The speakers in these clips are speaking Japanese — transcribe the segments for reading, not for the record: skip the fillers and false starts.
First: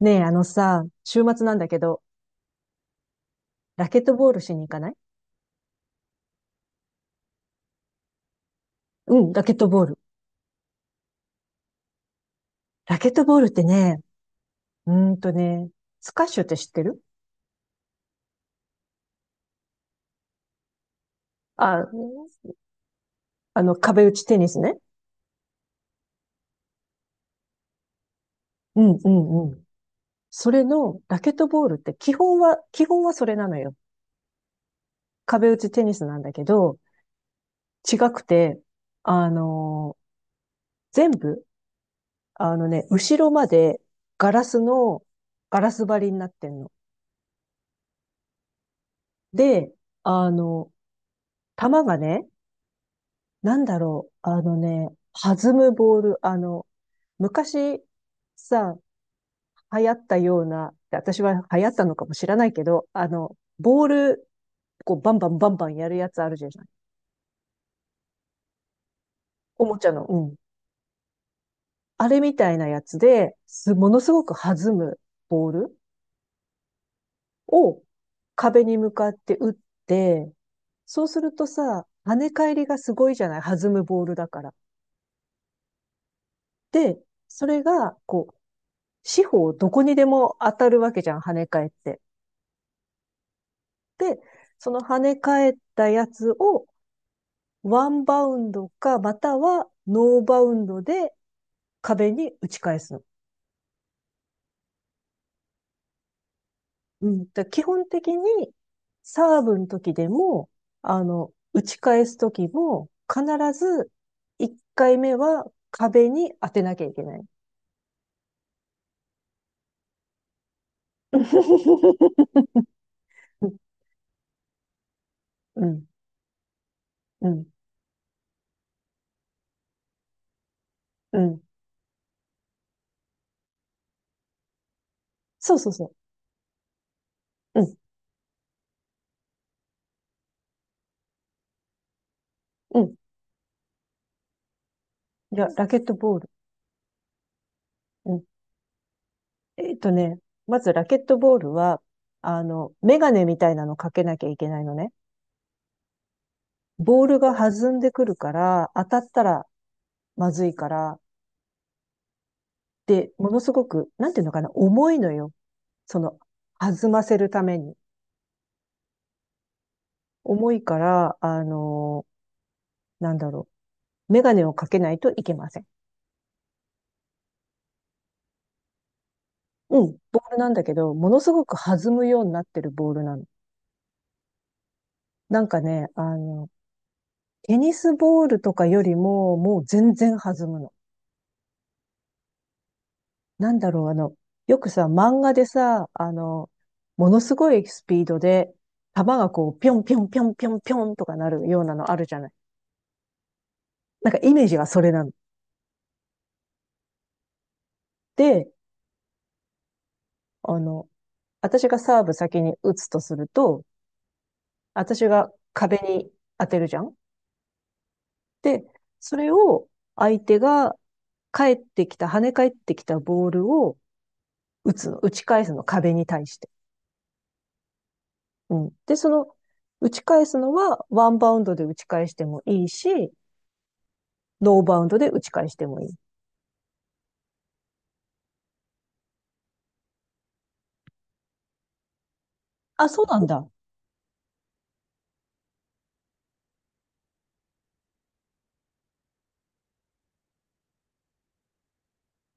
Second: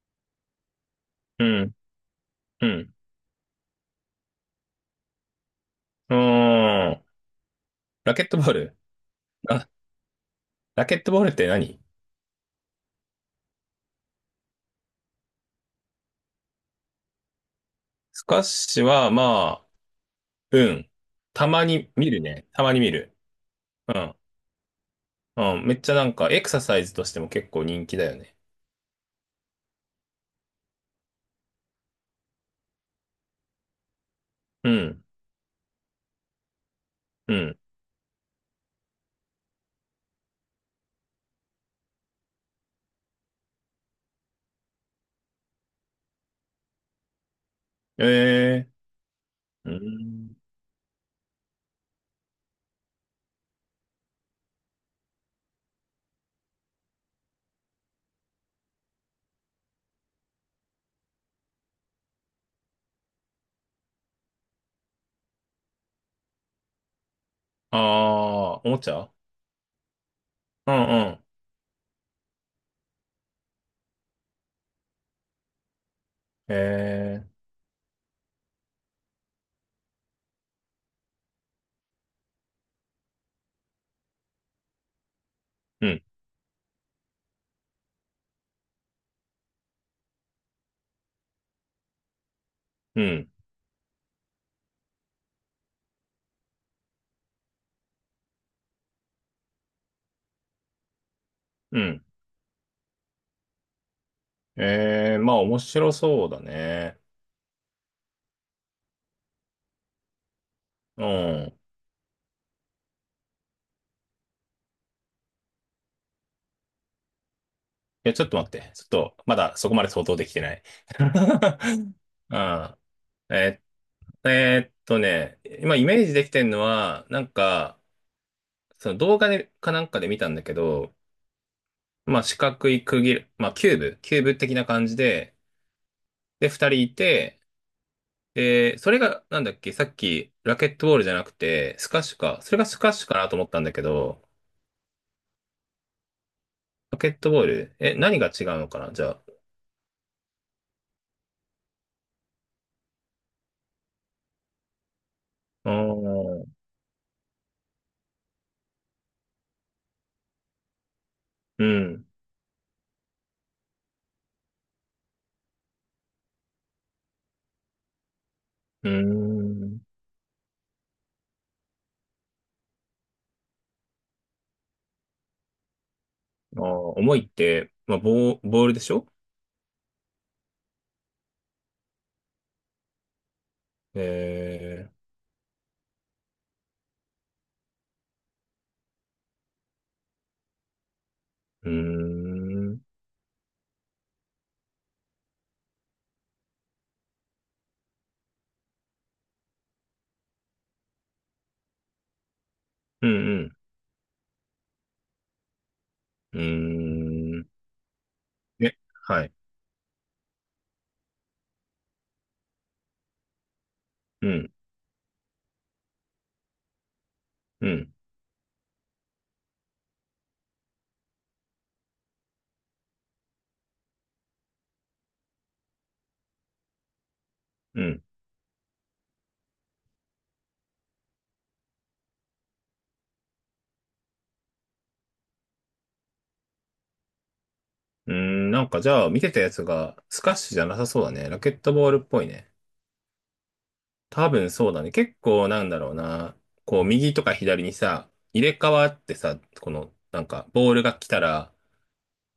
ねえ、あのさ、週末うなんだん、けど、うん。ラケットボールしに行かない？うーん。ラケットボール。うん、ラケッあ、トボール。ラケットボールって何？ラケットボールってね、うーんとね、スカッシュって知ってる？スカッシュは、まあ、うん。たまあ、に見るね。たまに見る。あの、う壁打ん。ちテニスね。うん。めっちゃなんか、エクササイズとしても結構人気だよね。うん、うん、うん。それの、ラケットボールって基本はそれなのよ。うん。壁打ちテニスなんだけど、うん。違くて、あのー全部、あのね、後ろまでガラスの、ガラス張りになってんの。ええー。で、うあん。の、球がね、なんだろう。あのね、弾むボール。あの、昔さ、流行ったような、私は流行ったのかもしれないけど、あの、ボール、こう、バンバンバンバンやるやつあるじゃない。ああ、おもちゃ。おもちゃの。うん。うんうん。あれみたいなやつで、ものすごく弾むボールええを壁に向かって打って、そうするとさ、跳ね返りがすごいじゃない、弾むボールだから。ー。うん。で、それが、こう、四方どこにでも当たるわけじゃん、跳ね返って。うん。その跳ね返ったやつをワンバウンドか、またはノーバウンドでうん。壁に打ち返すの。ええー、まあ、面白そうだね。うん。だ、基本的にサーブの時でも、あうの、ん。い打ち返す時も、必ず1回目は壁に当てなきゃいけない。や、ちょっと待って。ちょっと、まだそこまで想像できてない。うん。ええーっとね、う今イん、メージできてるのは、なんうん、か、その動画でかなんかで見たんだけど、うん。まあ四角い区切る、まあキューブ、キューブ的な感じで、そうそうそで、二人いて、う。うん、で、それが、なんだっけ、さっきラケットボールじゃなくて、スカッシュか。それがスうカッん。シュかなと思ったんだけど、じゃあ、ラケットボール。ラケットボール、え、う何ん。が違うのかな、じゃあ。えっとね、まずラケットボールは、あの、メガネみたいなのかけなきゃいけないのね。あー、ボールが弾んでくるから、当たったらまずいから、うん、で、ものすごく、なんていうのかな、重いのよ。その、弾ませるために。うーん。重いから、あの、なんだろう、メガネをかけないといけません。あー、重いって、まあ、ボー、ボールでしょ？うん、ボールなんだけど、ものすごく弾むようになってるボールなの。えなんかね、あの、テニスボールとかよりも、もう全然弾むの。ー、うーん、うん、なんだろう、あの、よくさ、漫画でさ、あの、ものすごいスピードで、弾がこう、ぴょんぴょんぴょんぴょんぴょんとかなるようなのあるじゃない。うん、なんかイメージがそれなの。うーん。で、え、はい。あの、私がサーブ先に打つとすると、うん、私が壁に当てるじゃん。うん、で、それを相手が返ってきた、跳ね返ってきたボールを打つの、打ち返すの、壁に対して。うん。うん。で、その、打ち返すのはワンバウンドで打ち返してもいいし、ノーバウンドで打ち返してもいい。うーん、なんかじゃあ見てたやつがスカッシュじゃなさそうだね。ラケットボールっぽいね。あ、そうなんだ。多分そうだね。結構なんだろうな。こう右とか左にさ、入れ替わってさ、このなんかボールが来たら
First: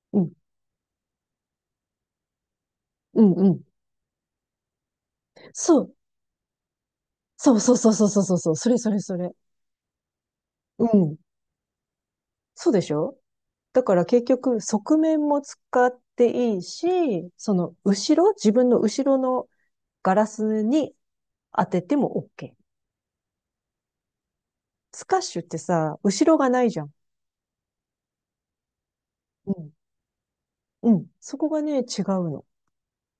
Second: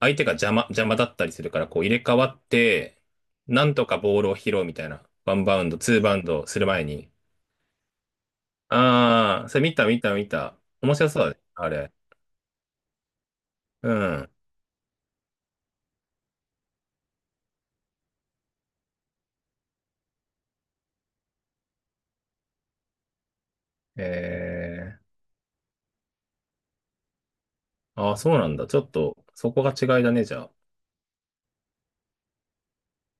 相う手がん邪魔、邪魔だったりするからこう入れ替わって、うん。うん、なんとかボールを拾うみたいな。ワンバウンド、そう。ツーバウンドする前に。そうそうそうそうそうそうそう。それそれそれ。あー、それ見た見た見た。う面白ん。そうだね。あれ。そうでしょ？だうから結ん。局、側面も使っていいし、その後ろ、自分の後ろのガラスに当てても OK。えスー、カッシュってさ、後ろがないじゃん。ああ、そうなんだ。ちょっと、うそこがん。違いだね、じゃあ。うん。そこがね、違うの。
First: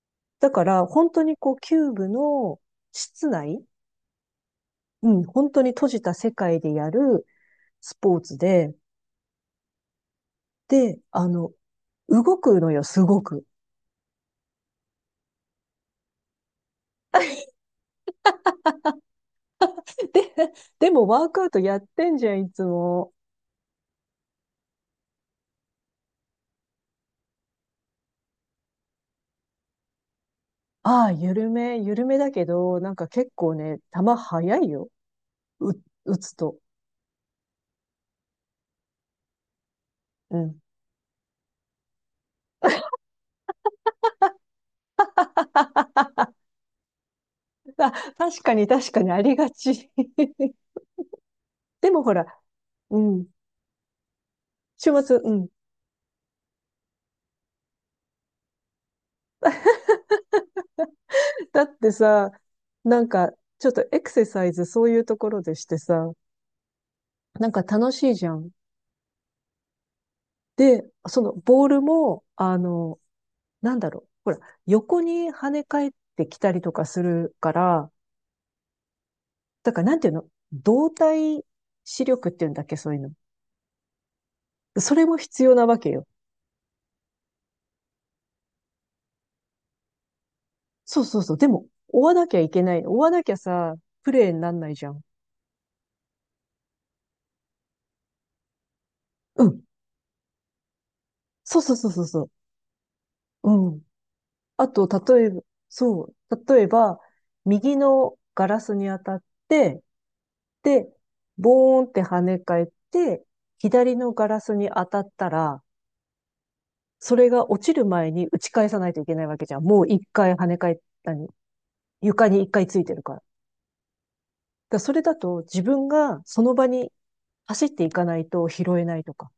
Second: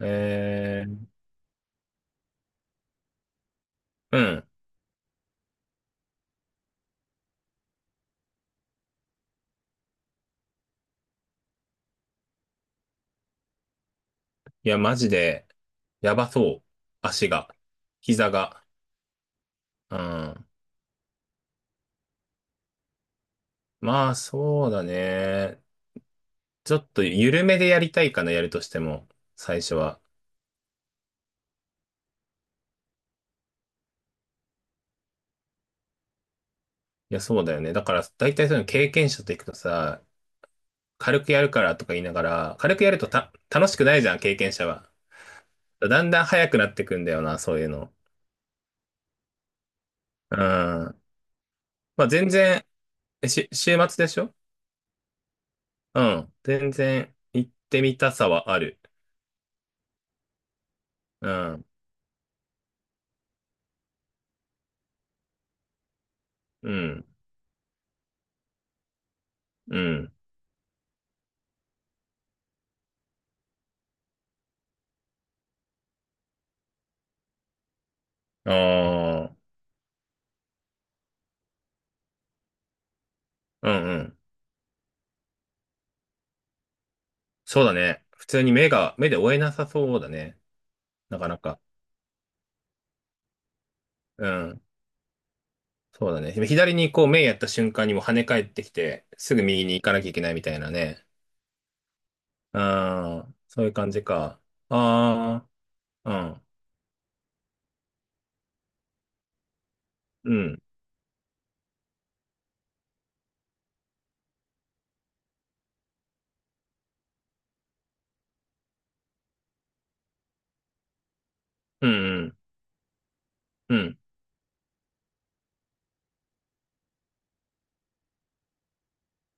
えだから、ー、本当にこう、キューブの室内、うん。うん、本当に閉じた世界でやるスポーツで、で、あの、動くのよ、すごく。いや、マジで、やばそう。足 が。膝が。うで、ん。でもワークアウトやってんじゃん、いつも。まあ、そうだね。ちょっと、緩めでやりたいかな、やるとしても。最初は。ああ、緩めだけど、なんか結構ね、球速いよ。う、打つと。いや、そうだよね。だから、大体そういうの経験者と行くとさ、うん。軽くやるからとか言いながら、軽くやるとた、楽しくないじゃん、経験者は。だん だん速くなってくんだよな、そういうあ、の。確かにありがち。うん。までもあ、ほら、全然、うん。えし、週末でしょ？週末、うん。うん。全然行ってみたさはある。うだん。ってさ、なんか、ちょっとエクササイズそういうところでしてさ、うん。なんか楽しいじゃん。うん。で、そのボールも、あの、なんだろう。ほら、横に跳ね返ってきたりとかするから、ああ。だからなんていうの、動体視力っていうんだっけ、そういうの。うんうん。それも必要なわけよ。そうだね。普通に目が、目で追えなさそうだね。そうそなうかそなう。でか。も、追わなきゃいけない。追わなきゃさ、プうレイになんん。ないじゃん。そうだね。左にこう目やった瞬間にもう跳ね返ってきて、すぐうん。右に行かなきゃいけないみたいなね。そうそうそうそうそああ。う。そういううん。感じか。あと、例えば、ああ。そうん。う。例えば、右のガラスに当たって、うん。で、ボーンって跳ね返って、左のガラスに当たったら、それが落ちる前に打ち返さないといけないわけじゃん。もう一回跳ね返ったりうんう床ん。に一回ついてるから。だかうん。らそれだと自分がその場に走っていかないと拾えないとか。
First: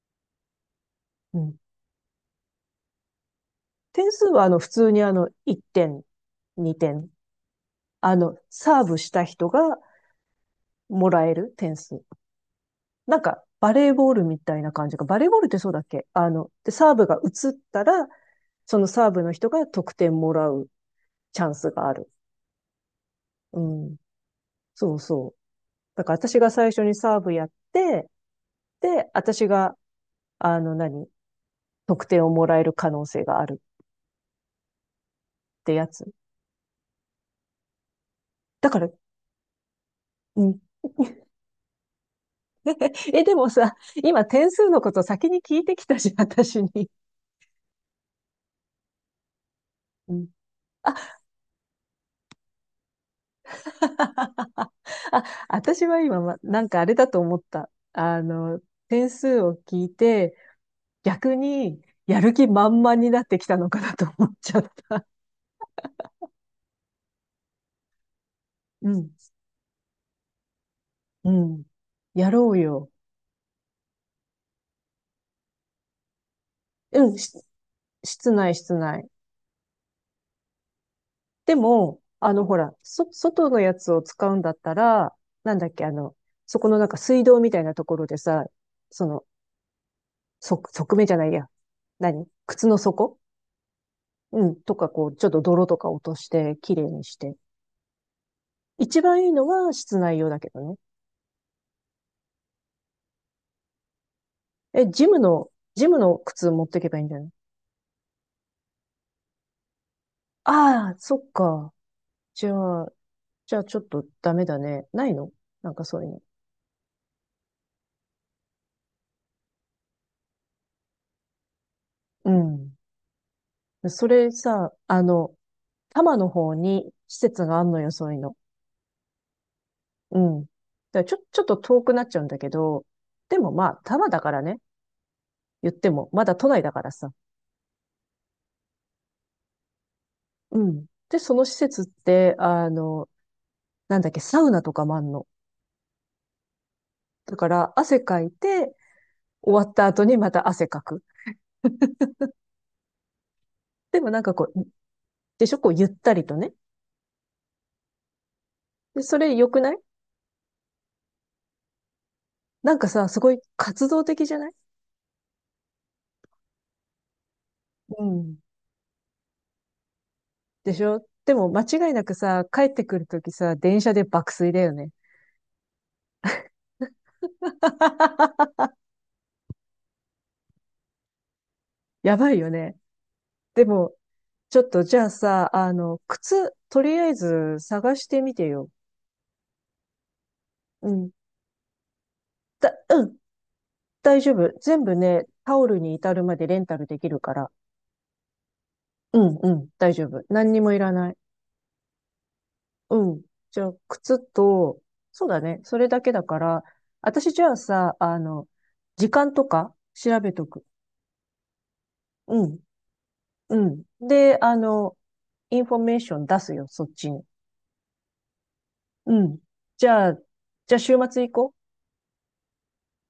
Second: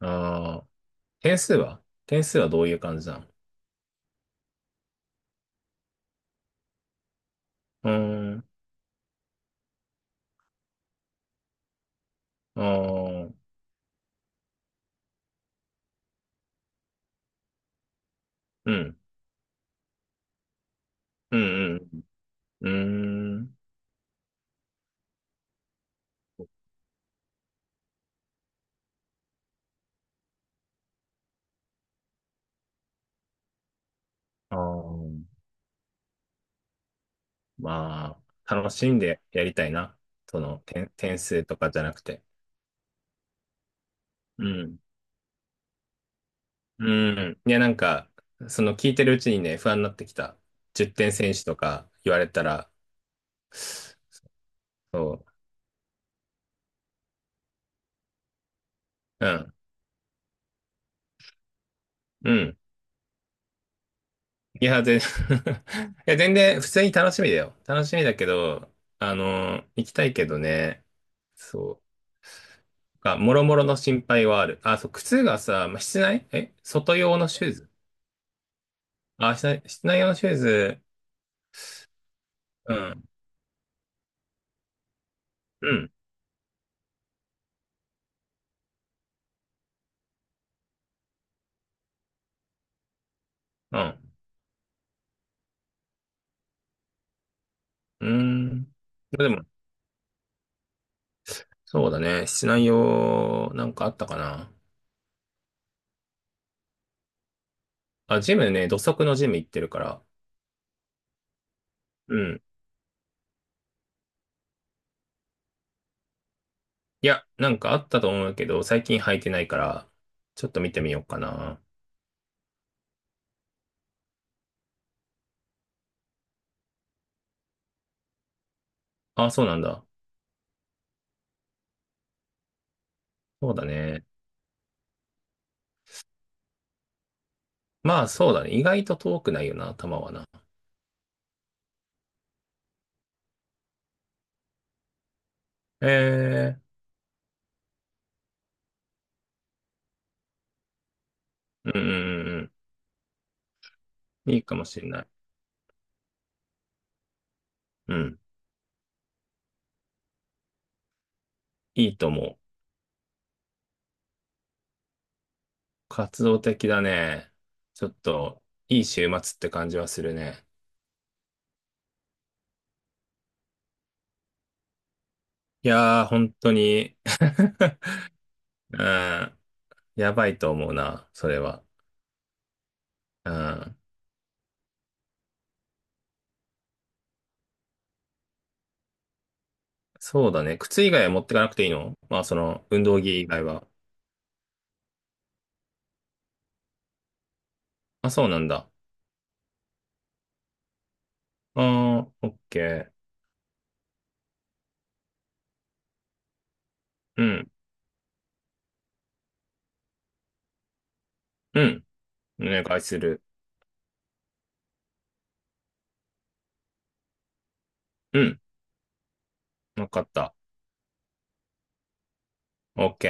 ああ。点う数ん。は？どういう感じなの？点数はあの普通にあの1点、2点。うあの、ーん。サーブした人がもらえる点数。あなんかあ。バレーボールみたいな感じか。バレーボールってそうだっけ、あの、で、サーブが移ったら、うそのん。サーブの人が得点もらううチャンスんがある。うん。うーん。うん。そうそう。だから私が最初にサーブやって、で、私が、あの何、得点をもらえる可能性があるあー、ってやつ。まあ、だ楽から、しんでやりたいな。そうの、ん。点、点 数とかじゃなくて。え、でもさ、今う点数ん。のこと先に聞いてきたし、私うに。ん。いや、なんか、その聞いてるうちにね、不安になってきうん。た。10点あ、選手とか言われたら、あ、そ私は今、ま、なんかあれだと思った。あの、点う。う数ん。を聞いて、逆にやうる気ん。満々になってきたのかなと思っちゃいっや、た。全 いや、全然、普通に楽しみだよ。楽しみだけど、うん。あの、行きたいけどね。うん。そう。やろうよ。あ、もろもろの心配はある。あ、そう、靴がさ、まあ室内え、外う用ん。のし、シューズ、室内、室内。あ、室内、室内用のシューズ、でも、あの、ほら、うん、そ、外のやつを使うんだったら、なんだうっけ、ん、あの、そこのなんか水道みたいなところでさ、その、側面じゃないや。何、靴の底、うん、うん。とか、こう、ちょっと泥とか落として、綺麗にして。うーん。一番いでいも、のは室内用だけどね。そうだね。室内用、なんかあったかな。え、ジムの靴持ってけばいいんじゃない？あ、ジムね、土足のジム行ってるから。ああ、そっか。うん。じゃあ、じゃあちょっとダメだね。ないの？なんかそういうの。いや、なんかあったと思うけど、最近履いてないから、ちょっと見てみようかな。うん。それさ、あの、多摩の方に施設があんのよ、そういうの。あ、そうなんだ。うん。だからちょっと遠くなっちゃうんだけど、でそもうだまあ、多ね。摩だからね、言っても、まだ都内だからさ。まあ、そうだね。意外と遠くないよな、球はな。うん。で、その施設って、あの、なんだっけ、サウナとかもあんの。ええ、だから、汗かいて、終わった後にまた汗かく。うんうんうん、でもなんうかん。いいこかもう、しれない。でしょ、こう、ゆったりとね。うん。で、それ良くない？いいと思う。なんかさ、すごい活動的じゃない？活動的だね。ちょっうん。と、いい週末って感じはするね。でしょ？でも、間違いなくさ、帰ってくるときさ、電車で爆睡だよね。いやー、本当に うん。やばいと思うな、それは。やばいよね。うでん。も、ちょっとじゃあさ、あの、靴、とりあえず探してみてよ。そうだね。靴う以外ん。は持ってかなくていいの？まあ、その、だ、運動う着ん、以外は。大丈夫。全部ね、タオルに至るまでレンタルできるから。あ、そうなんだ。うん、うん、大丈夫。何にもいらない。あー、オッケうー。ん。じゃあ、靴と、そうだね、それだけだから、う私じん。ゃあさ、あの、時間とか調べとく。うん。おうん、願いする。うん。で、あの、インフォメーション出すよ、そっちに。うん。うん。じわかゃっあ、た。じゃあ週末行こう。オッケ